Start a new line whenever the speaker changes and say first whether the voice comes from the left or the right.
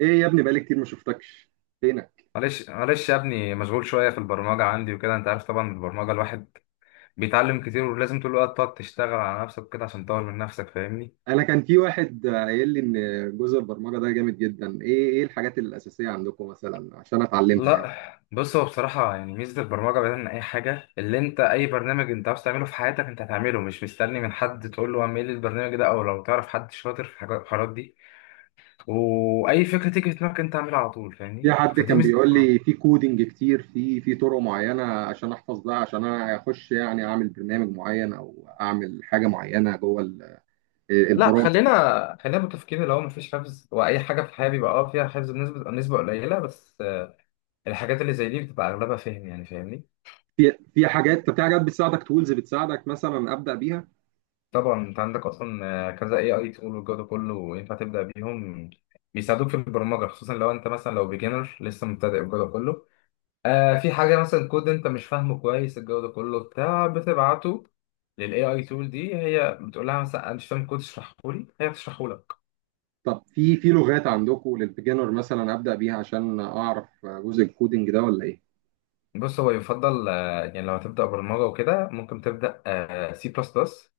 right: ايه يا ابني، بقالي كتير ما شفتكش. فينك؟
left: معلش يا ابني، مشغول شوية في البرمجة عندي وكده. انت عارف طبعا، البرمجة الواحد بيتعلم كتير، ولازم طول الوقت تقعد تشتغل على نفسك كده عشان تطور من نفسك، فاهمني؟
right: انا كان في واحد قايل لي ان جزء البرمجه ده جامد جدا. ايه الحاجات الاساسيه عندكم مثلا عشان اتعلمها
left: لا،
right: يعني؟
left: بص هو بصراحة يعني ميزة البرمجة بعيدا عن أي حاجة، اللي أنت أي برنامج أنت عاوز تعمله في حياتك أنت هتعمله، مش مستني من حد تقول له اعمل لي البرنامج ده، أو لو تعرف حد شاطر في الحاجات دي. وأي فكرة تيجي في دماغك أنت اعملها على طول،
right: في
left: فاهمني؟
right: حد
left: فدي
right: كان بيقول
left: ميزة.
right: لي في كودينج كتير في طرق معينه عشان احفظ ده، عشان انا اخش يعني اعمل برنامج معين او اعمل حاجه معينه جوه
left: لا،
right: البرامج.
left: خلينا متفقين اللي هو مفيش حفظ، واي حاجه في الحياه بيبقى اه فيها حفظ بنسبه قليله بس. الحاجات اللي زي دي بتبقى اغلبها فهم، يعني فاهمني.
right: في حاجات، طب في حاجات بتساعدك، تولز بتساعدك مثلا ابدا بيها؟
left: طبعا انت عندك اصلا كذا اي تول والجو ده كله ينفع تبدا بيهم. بيساعدوك في البرمجه، خصوصا لو انت مثلا لو بيجنر لسه مبتدئ والجو ده كله. آه، في حاجه مثلا كود انت مش فاهمه كويس، الجو ده كله بتاع بتبعته للاي اي تول دي، هي بتقول لها مثلا انا مش فاهم كود اشرحه لي، هي بتشرحه لك.
right: طب في لغات عندكم للبيجنر مثلا ابدا بيها عشان اعرف جزء الكودينج ده ولا ايه؟
left: بص، هو يفضل يعني لو هتبدا برمجه وكده ممكن تبدا سي بلس بلس،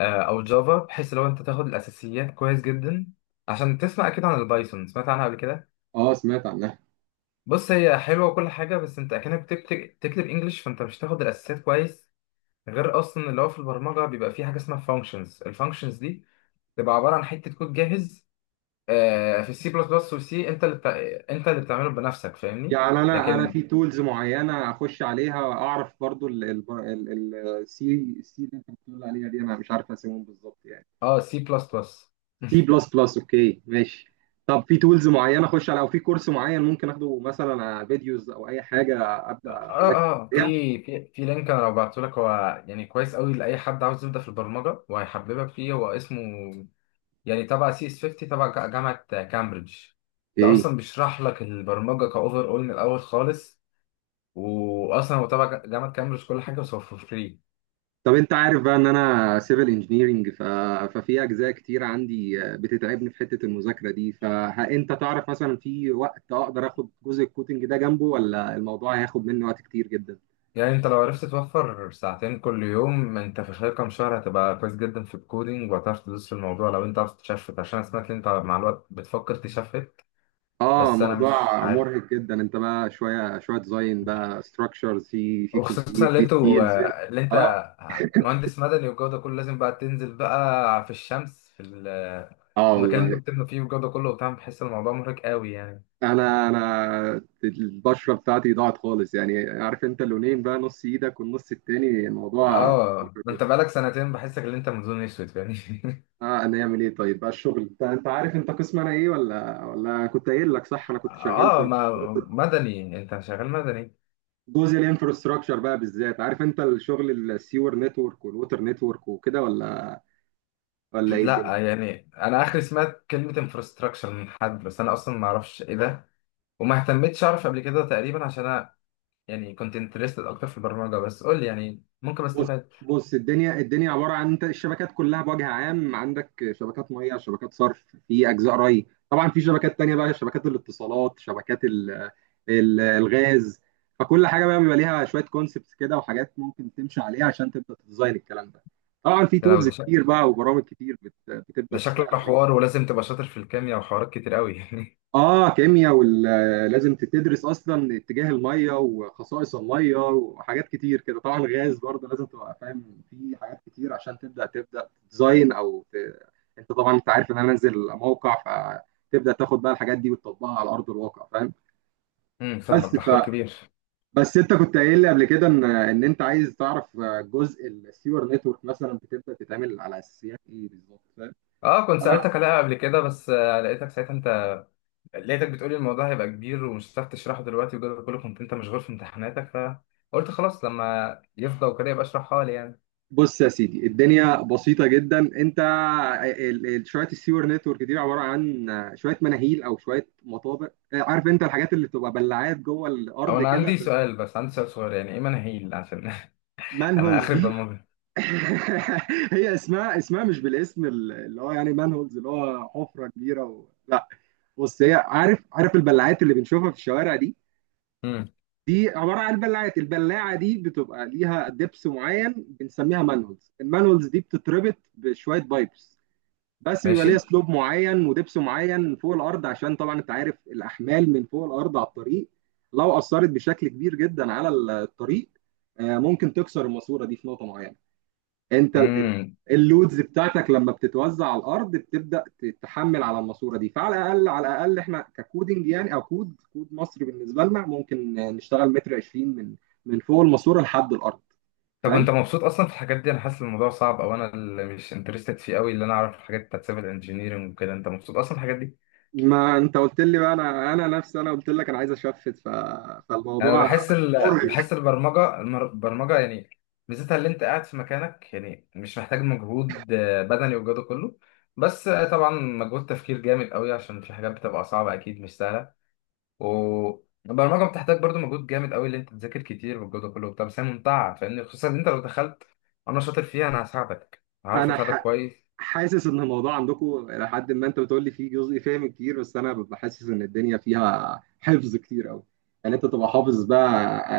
left: او جافا، بحيث لو انت تاخد الاساسيات كويس جدا. عشان تسمع، اكيد عن البايثون سمعت عنها قبل كده.
right: اه، سمعت عنها.
left: بص، هي حلوه وكل حاجه، بس انت اكنك تكتب انجلش، فانت مش هتاخد الاساسيات كويس. غير اصلا اللي هو في البرمجه بيبقى في حاجه اسمها فانكشنز، الفانكشنز دي بتبقى عباره عن حته كود جاهز. في السي بلس بلس والسي انت انت اللي بتعمله بنفسك، فاهمني.
right: يعني انا
left: لكن
right: في تولز معينه اخش عليها اعرف برضو، السي اللي انت بتقول عليها دي انا مش عارف اسمهم بالظبط يعني.
left: اه، سي بلس بلس.
right: سي بلس بلس، اوكي ماشي. طب في تولز معينه اخش على، او في كورس معين ممكن اخده مثلا على فيديوز او اي حاجه
left: اه
right: ابدا اذاكر
left: اه في
right: عليها؟
left: في لينك، انا لو بعته لك هو يعني كويس قوي لاي حد عاوز يبدا في البرمجه، وهيحببك فيه. هو اسمه يعني تبع سي اس 50 تبع جامعه كامبريدج. ده
right: ايه.
left: اصلا بيشرح لك البرمجه كاوفر اول من الاول خالص، واصلا هو تبع جامعه كامبريدج كل حاجه، بس هو فور فري.
right: طب انت عارف بقى ان انا سيفل انجينيرنج، ففي اجزاء كتير عندي بتتعبني في حته المذاكره دي. فانت تعرف مثلا في وقت اقدر اخد جزء الكودينج ده جنبه، ولا الموضوع هياخد مني وقت كتير جدا؟
left: يعني انت لو عرفت توفر ساعتين كل يوم، انت في خلال كام شهر هتبقى كويس جدا في الكودينج، وهتعرف تدوس في الموضوع لو انت عاوز تشفت، عشان أنا سمعت ان انت مع الوقت بتفكر تشفت.
right: اه،
left: بس انا مش
right: موضوع
left: عارف،
right: مرهق جدا. انت بقى شويه شويه ديزاين بقى، ستراكشرز، في
left: وخصوصا
right: كونكريت،
left: اللي
right: في ستيلز.
left: اللي انت
right: اه.
left: مهندس مدني والجو ده كله، لازم بقى تنزل بقى في الشمس،
right: اه
left: في المكان اللي
right: والله.
left: انتوا بتبنوا فيه والجو ده كله وبتاع. بحس الموضوع مرهق قوي يعني.
right: انا البشره بتاعتي ضاعت خالص يعني، عارف انت اللونين بقى، نص ايدك والنص التاني، الموضوع
left: اه،
right: مرهق
left: ده انت
right: جدا.
left: بقالك سنتين بحسك ان انت منظور اسود يعني.
right: اه، انا اعمل ايه طيب بقى؟ الشغل، انت عارف انت قسم انا ايه؟ ولا أنا كنت قايل لك؟ صح، انا كنت شغال
left: اه،
right: في
left: ما مدني، انت شغال مدني.
right: جزء الانفراستراكشر بقى بالذات. عارف انت الشغل، السيور نتورك والووتر نتورك وكده، ولا ايه الدنيا؟
left: لا يعني انا اخري سمعت كلمة انفراستراكشر من حد، بس انا اصلا ما اعرفش ايه ده، وما اهتمتش اعرف قبل كده تقريبا، عشان انا يعني كنت انترستد اكتر في البرمجة. بس قول لي يعني ممكن
right: بص
left: استفاد.
right: بص الدنيا عباره عن انت، الشبكات كلها بوجه عام. عندك شبكات ميه، شبكات صرف، في اجزاء ري طبعا، في شبكات تانية بقى، شبكات الاتصالات، شبكات ال ال الغاز فكل حاجه بقى بيبقى ليها شويه كونسبتس كده وحاجات ممكن تمشي عليها عشان تبدا تديزاين الكلام ده. طبعا في
left: لو
right: تولز
left: ده
right: كتير بقى وبرامج كتير بتبدا تشتغل.
left: شكله حوار ولازم تبقى شاطر في الكيمياء وحوارات كتير قوي.
right: اه كيمياء، ولازم تدرس اصلا اتجاه الميه وخصائص الميه وحاجات كتير كده. طبعا غاز برضه لازم تبقى فاهم في حاجات كتير عشان تبدا تديزاين او انت طبعا انت عارف ان انا انزل موقع. فتبدا تاخد بقى الحاجات دي وتطبقها على ارض الواقع، فاهم.
left: امم،
right: بس
left: فاهمك، ده حوار
right: ف...
left: كبير.
right: بس انت كنت قايل لي قبل كده ان انت عايز تعرف جزء السيور نتورك مثلا بتبدا تتعمل على اساسيات ايه بالظبط، فاهم.
left: اه، كنت سألتك عليها قبل كده، بس لقيتك ساعتها انت لقيتك بتقولي الموضوع هيبقى كبير ومش هتعرف تشرحه دلوقتي وكده كله، كنت انت مشغول في امتحاناتك، فقلت خلاص لما يفضى وكده يبقى اشرحها لي يعني.
right: بص يا سيدي، الدنيا بسيطة جدا. انت شوية السيور نتورك دي عبارة عن شوية مناهيل او شوية مطابق، عارف انت الحاجات اللي بتبقى بلعات جوه
left: او
right: الارض
left: انا
right: كده،
left: عندي سؤال بس عندي سؤال صغير، يعني ايه مناهيل عشان انا
right: مانهولز
left: اخر
right: دي.
left: برمجة.
right: هي اسمها، مش بالاسم اللي هو يعني مانهولز، اللي هو حفرة كبيرة لا، بص هي، عارف البلعات اللي بنشوفها في الشوارع دي،
left: امم.
right: دي عبارة عن بلعات. البلاعة دي بتبقى ليها دبس معين، بنسميها مانهولز. المانهولز دي بتتربط بشوية بايبس. بس بيبقى ليها
left: ماشي.
right: سلوب معين ودبس معين فوق الارض. عشان طبعا انت عارف الاحمال من فوق الارض على الطريق، لو اثرت بشكل كبير جدا على الطريق، ممكن تكسر الماسوره دي في نقطه معينه. انت
left: امم،
right: اللودز بتاعتك لما بتتوزع على الارض بتبدا تتحمل على الماسوره دي. فعلى الاقل، على الاقل احنا ككودنج يعني، او كود مصري، بالنسبه لنا ممكن نشتغل متر 20 من فوق الماسوره لحد الارض،
left: طب
right: فاهم.
left: انت مبسوط اصلا في الحاجات دي؟ انا حاسس الموضوع صعب، او انا اللي مش انترستد فيه قوي، اللي انا اعرف الحاجات بتاعت سيفل انجينيرنج وكده. انت مبسوط اصلا في الحاجات دي؟
right: ما انت قلت لي بقى، انا نفسي، انا قلت لك انا عايز اشفت،
left: يعني انا
right: فالموضوع مرهق.
left: بحس البرمجه البرمجه يعني ميزتها اللي انت قاعد في مكانك، يعني مش محتاج مجهود بدني والجو ده كله. بس طبعا مجهود تفكير جامد قوي، عشان في حاجات بتبقى صعبه اكيد مش سهله. والبرمجه بتحتاج برضو مجهود جامد قوي، اللي انت تذاكر كتير والجو ده كله. طب بس هي ممتعه فاهمني، خصوصا ان انت لو دخلت. انا شاطر فيها، انا هساعدك، هعرف
right: انا
left: اساعدك كويس.
right: حاسس ان الموضوع عندكم الى حد ما، انت بتقول لي فيه جزء فهم كتير، بس انا ببقى حاسس ان الدنيا فيها حفظ كتير قوي يعني. انت تبقى حافظ بقى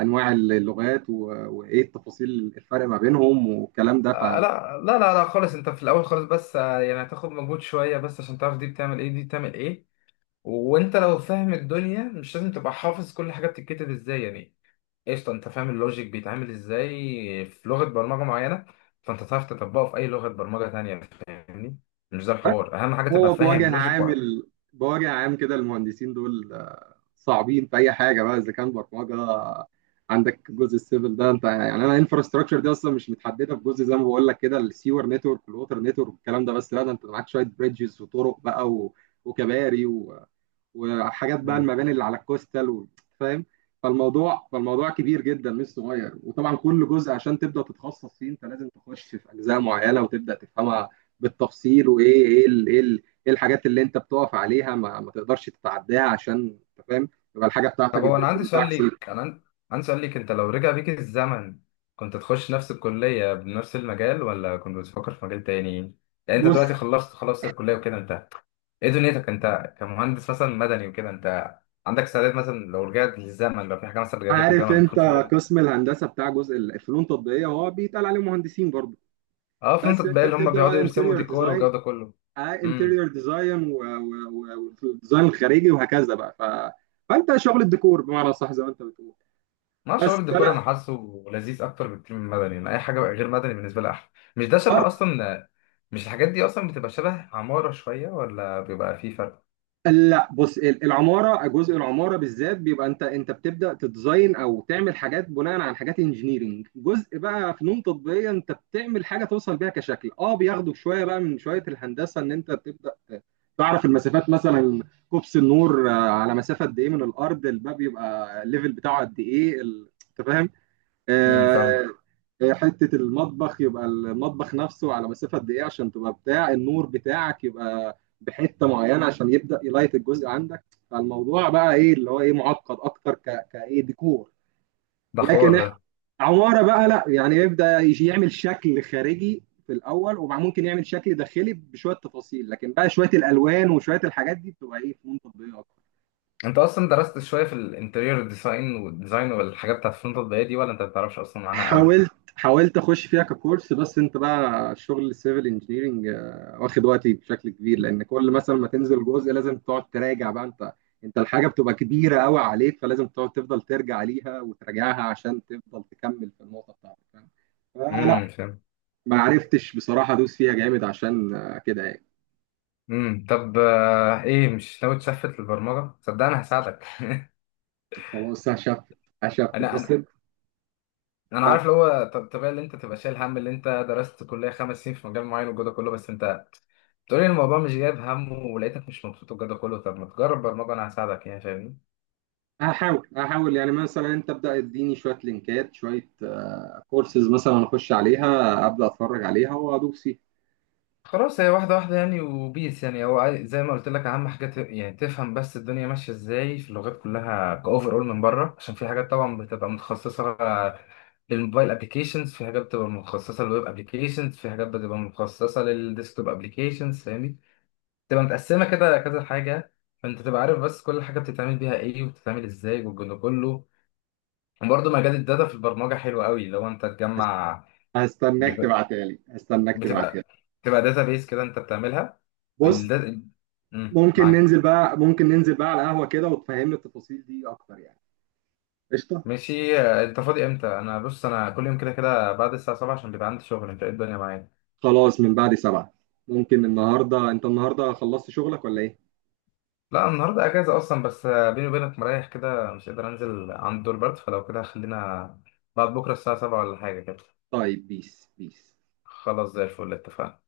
right: انواع اللغات وايه التفاصيل، الفرق ما بينهم والكلام ده، فاهم.
left: لا خالص، انت في الاول خالص بس يعني هتاخد مجهود شويه بس عشان تعرف دي بتعمل ايه دي بتعمل ايه. وانت لو فاهم الدنيا، مش لازم تبقى حافظ كل حاجه بتتكتب ازاي يعني. قشطه، انت فاهم اللوجيك بيتعمل ازاي في لغه برمجه معينه، فانت تعرف تطبقه في اي لغه برمجه تانية، فاهمني. مش ده الحوار، اهم حاجه تبقى
right: هو
left: فاهم
right: بوجه
left: اللوجيك
right: عام
left: وعارف.
right: بوجه عام كده المهندسين دول صعبين في اي حاجه بقى، اذا كان برمجه، عندك جزء السيفل ده انت يعني. انا انفراستراكشر دي اصلا مش متحدده في جزء زي ما بقول لك كده، السيور نتورك والووتر نتورك والكلام ده، بس لا ده انت معاك شويه بريدجز وطرق بقى وكباري وحاجات بقى، المباني اللي على الكوستال فاهم. فالموضوع كبير جدا مش صغير. وطبعا كل جزء عشان تبدا تتخصص فيه انت لازم تخش في اجزاء معينه وتبدا تفهمها بالتفصيل. وايه ايه الحاجات اللي انت بتقف عليها، ما تقدرش تتعداها، عشان انت فاهم يبقى الحاجه بتاعتك
left: طب هو انا
right: البيلدر
left: عندي سؤال
right: بتاعك سيف.
left: ليك، عندي سؤال ليك، انت لو رجع بيك الزمن كنت تخش نفس الكلية بنفس المجال، ولا كنت بتفكر في مجال تاني؟ يعني انت
right: بص،
left: دلوقتي خلصت، الكلية وكده. انت ايه دنيتك انت كمهندس مثلا مدني وكده؟ انت عندك استعداد مثلا لو رجعت للزمن، لو في حاجة مثلا رجعت لك
right: عارف
left: الزمن
right: انت
left: تخش حاجة تانية؟
right: قسم الهندسه بتاع جزء الفنون التطبيقيه هو بيتقال عليه مهندسين برضه.
left: اه فهمت
right: بس
left: بقى،
right: انت
left: اللي هم
right: بتبدا
left: بيقعدوا
right: بقى
left: يرسموا
right: انتيريور
left: ديكور
right: ديزاين،
left: والجو ده كله. امم.
right: انتريور ديزاين والديزاين الخارجي وهكذا بقى، فانت شغل الديكور بمعنى صح زي ما انت بتقول.
left: ما شعور
right: بس
left: الديكور
right: انا
left: انا حاسه لذيذ اكتر بكتير من المدني، يعني اي حاجه غير مدني بالنسبه لي احلى. مش ده شبه
right: برضه،
left: اصلا، مش الحاجات دي اصلا بتبقى شبه عماره شويه، ولا بيبقى في فرق؟
right: لا بص العماره، جزء العماره بالذات بيبقى انت، بتبدا تديزاين او تعمل حاجات بناء على حاجات انجينيرنج. جزء بقى فنون تطبيقيه انت بتعمل حاجه توصل بيها كشكل، اه بياخدوا شويه بقى من شويه الهندسه ان انت بتبدا تعرف المسافات مثلا. كوبس النور على مسافه قد ايه من الارض، الباب يبقى الليفل بتاعه قد ايه، انت فاهم.
left: امم،
right: آه،
left: فاهم.
right: حتة المطبخ يبقى المطبخ نفسه على مسافة قد إيه، عشان تبقى بتاع النور بتاعك يبقى بحتة معينة عشان يبدأ يلايت الجزء عندك. فالموضوع بقى إيه اللي هو إيه، معقد أكتر كإيه، ديكور
left: ده حوار
right: لكن
left: ده.
right: إحنا عمارة بقى، لا يعني يبدأ يجي يعمل شكل خارجي في الأول وممكن يعمل شكل داخلي بشوية تفاصيل، لكن بقى شوية الألوان وشوية الحاجات دي بتبقى إيه فنون تطبيقية أكتر.
left: انت اصلا درست شويه في الانتريور ديزاين والديزاين والحاجات بتاعت الفرونت الضيقه دي، ولا انت ما بتعرفش اصلا عنها قوي؟
right: حاولت، حاولت اخش فيها ككورس، بس انت بقى شغل السيفل انجينيرنج واخد وقتي بشكل كبير. لان كل مثلا ما تنزل جزء لازم تقعد تراجع بقى انت، الحاجه بتبقى كبيره قوي عليك، فلازم تقعد تفضل ترجع ليها وتراجعها عشان تفضل تكمل في النقطه بتاعتك، فاهم. فلا،
left: امم، فاهم.
right: ما عرفتش بصراحه ادوس فيها جامد عشان كده يعني.
left: امم، طب ايه مش ناوي تشفت للبرمجه؟ صدقني هساعدك.
right: خلاص، هشفت. هشفت بس.
left: انا انا عارف اللي هو طبيعي اللي انت تبقى شايل هم اللي انت درست كليه خمس سنين في مجال معين والجو ده كله، بس انت بتقولي الموضوع مش جايب همه، ولقيتك مش مبسوط والجو ده كله، طب ما تجرب برمجه، انا هساعدك يعني فاهمني.
right: هحاول، هحاول يعني، مثلا انت ابدا اديني شويه لينكات، شويه كورسز مثلا اخش عليها ابدا اتفرج عليها وادوس فيها.
left: خلاص، هي واحده واحده يعني وبيس، يعني هو زي ما قلت لك اهم حاجه يعني تفهم بس الدنيا ماشيه ازاي في اللغات كلها كاوفر اول من بره. عشان في حاجات طبعا بتبقى متخصصه للموبايل ابلكيشنز، في حاجات بتبقى متخصصه للويب ابلكيشنز، في حاجات بتبقى متخصصه للديسكتوب ابلكيشنز، فاهمني؟ تبقى متقسمة كده كذا حاجة. فأنت تبقى عارف بس كل حاجة بتتعمل بيها إيه وبتتعمل إزاي والجو ده كله. وبرضه مجال الداتا في البرمجة حلو قوي لو أنت تجمع.
right: هستناك
left: بيبقى-
right: تبعتها لي، هستناك تبعتها لي.
left: بتبقى بتبقى داتا بيس كده أنت بتعملها.
right: بص،
left: والدا... مم،
right: ممكن
left: معاك.
right: ننزل بقى، ممكن ننزل بقى على قهوة كده وتفهمني التفاصيل دي اكتر يعني، قشطة.
left: ماشي. آه، أنت فاضي إمتى؟ أنا بص أنا كل يوم كده كده بعد الساعة 7، عشان بيبقى عندي شغل. أنت إيه الدنيا معايا؟
right: خلاص، من بعد 7 ممكن. النهاردة، انت النهاردة خلصت شغلك ولا ايه؟
left: لا، النهاردة أجازة أصلا، بس آه، بيني وبينك مريح كده مش قادر أنزل، عند دور برد فلو كده. خلينا بعد بكرة الساعة 7 ولا حاجة كده.
right: طيب، بيس بيس.
left: خلاص، زي الفل، اتفقنا.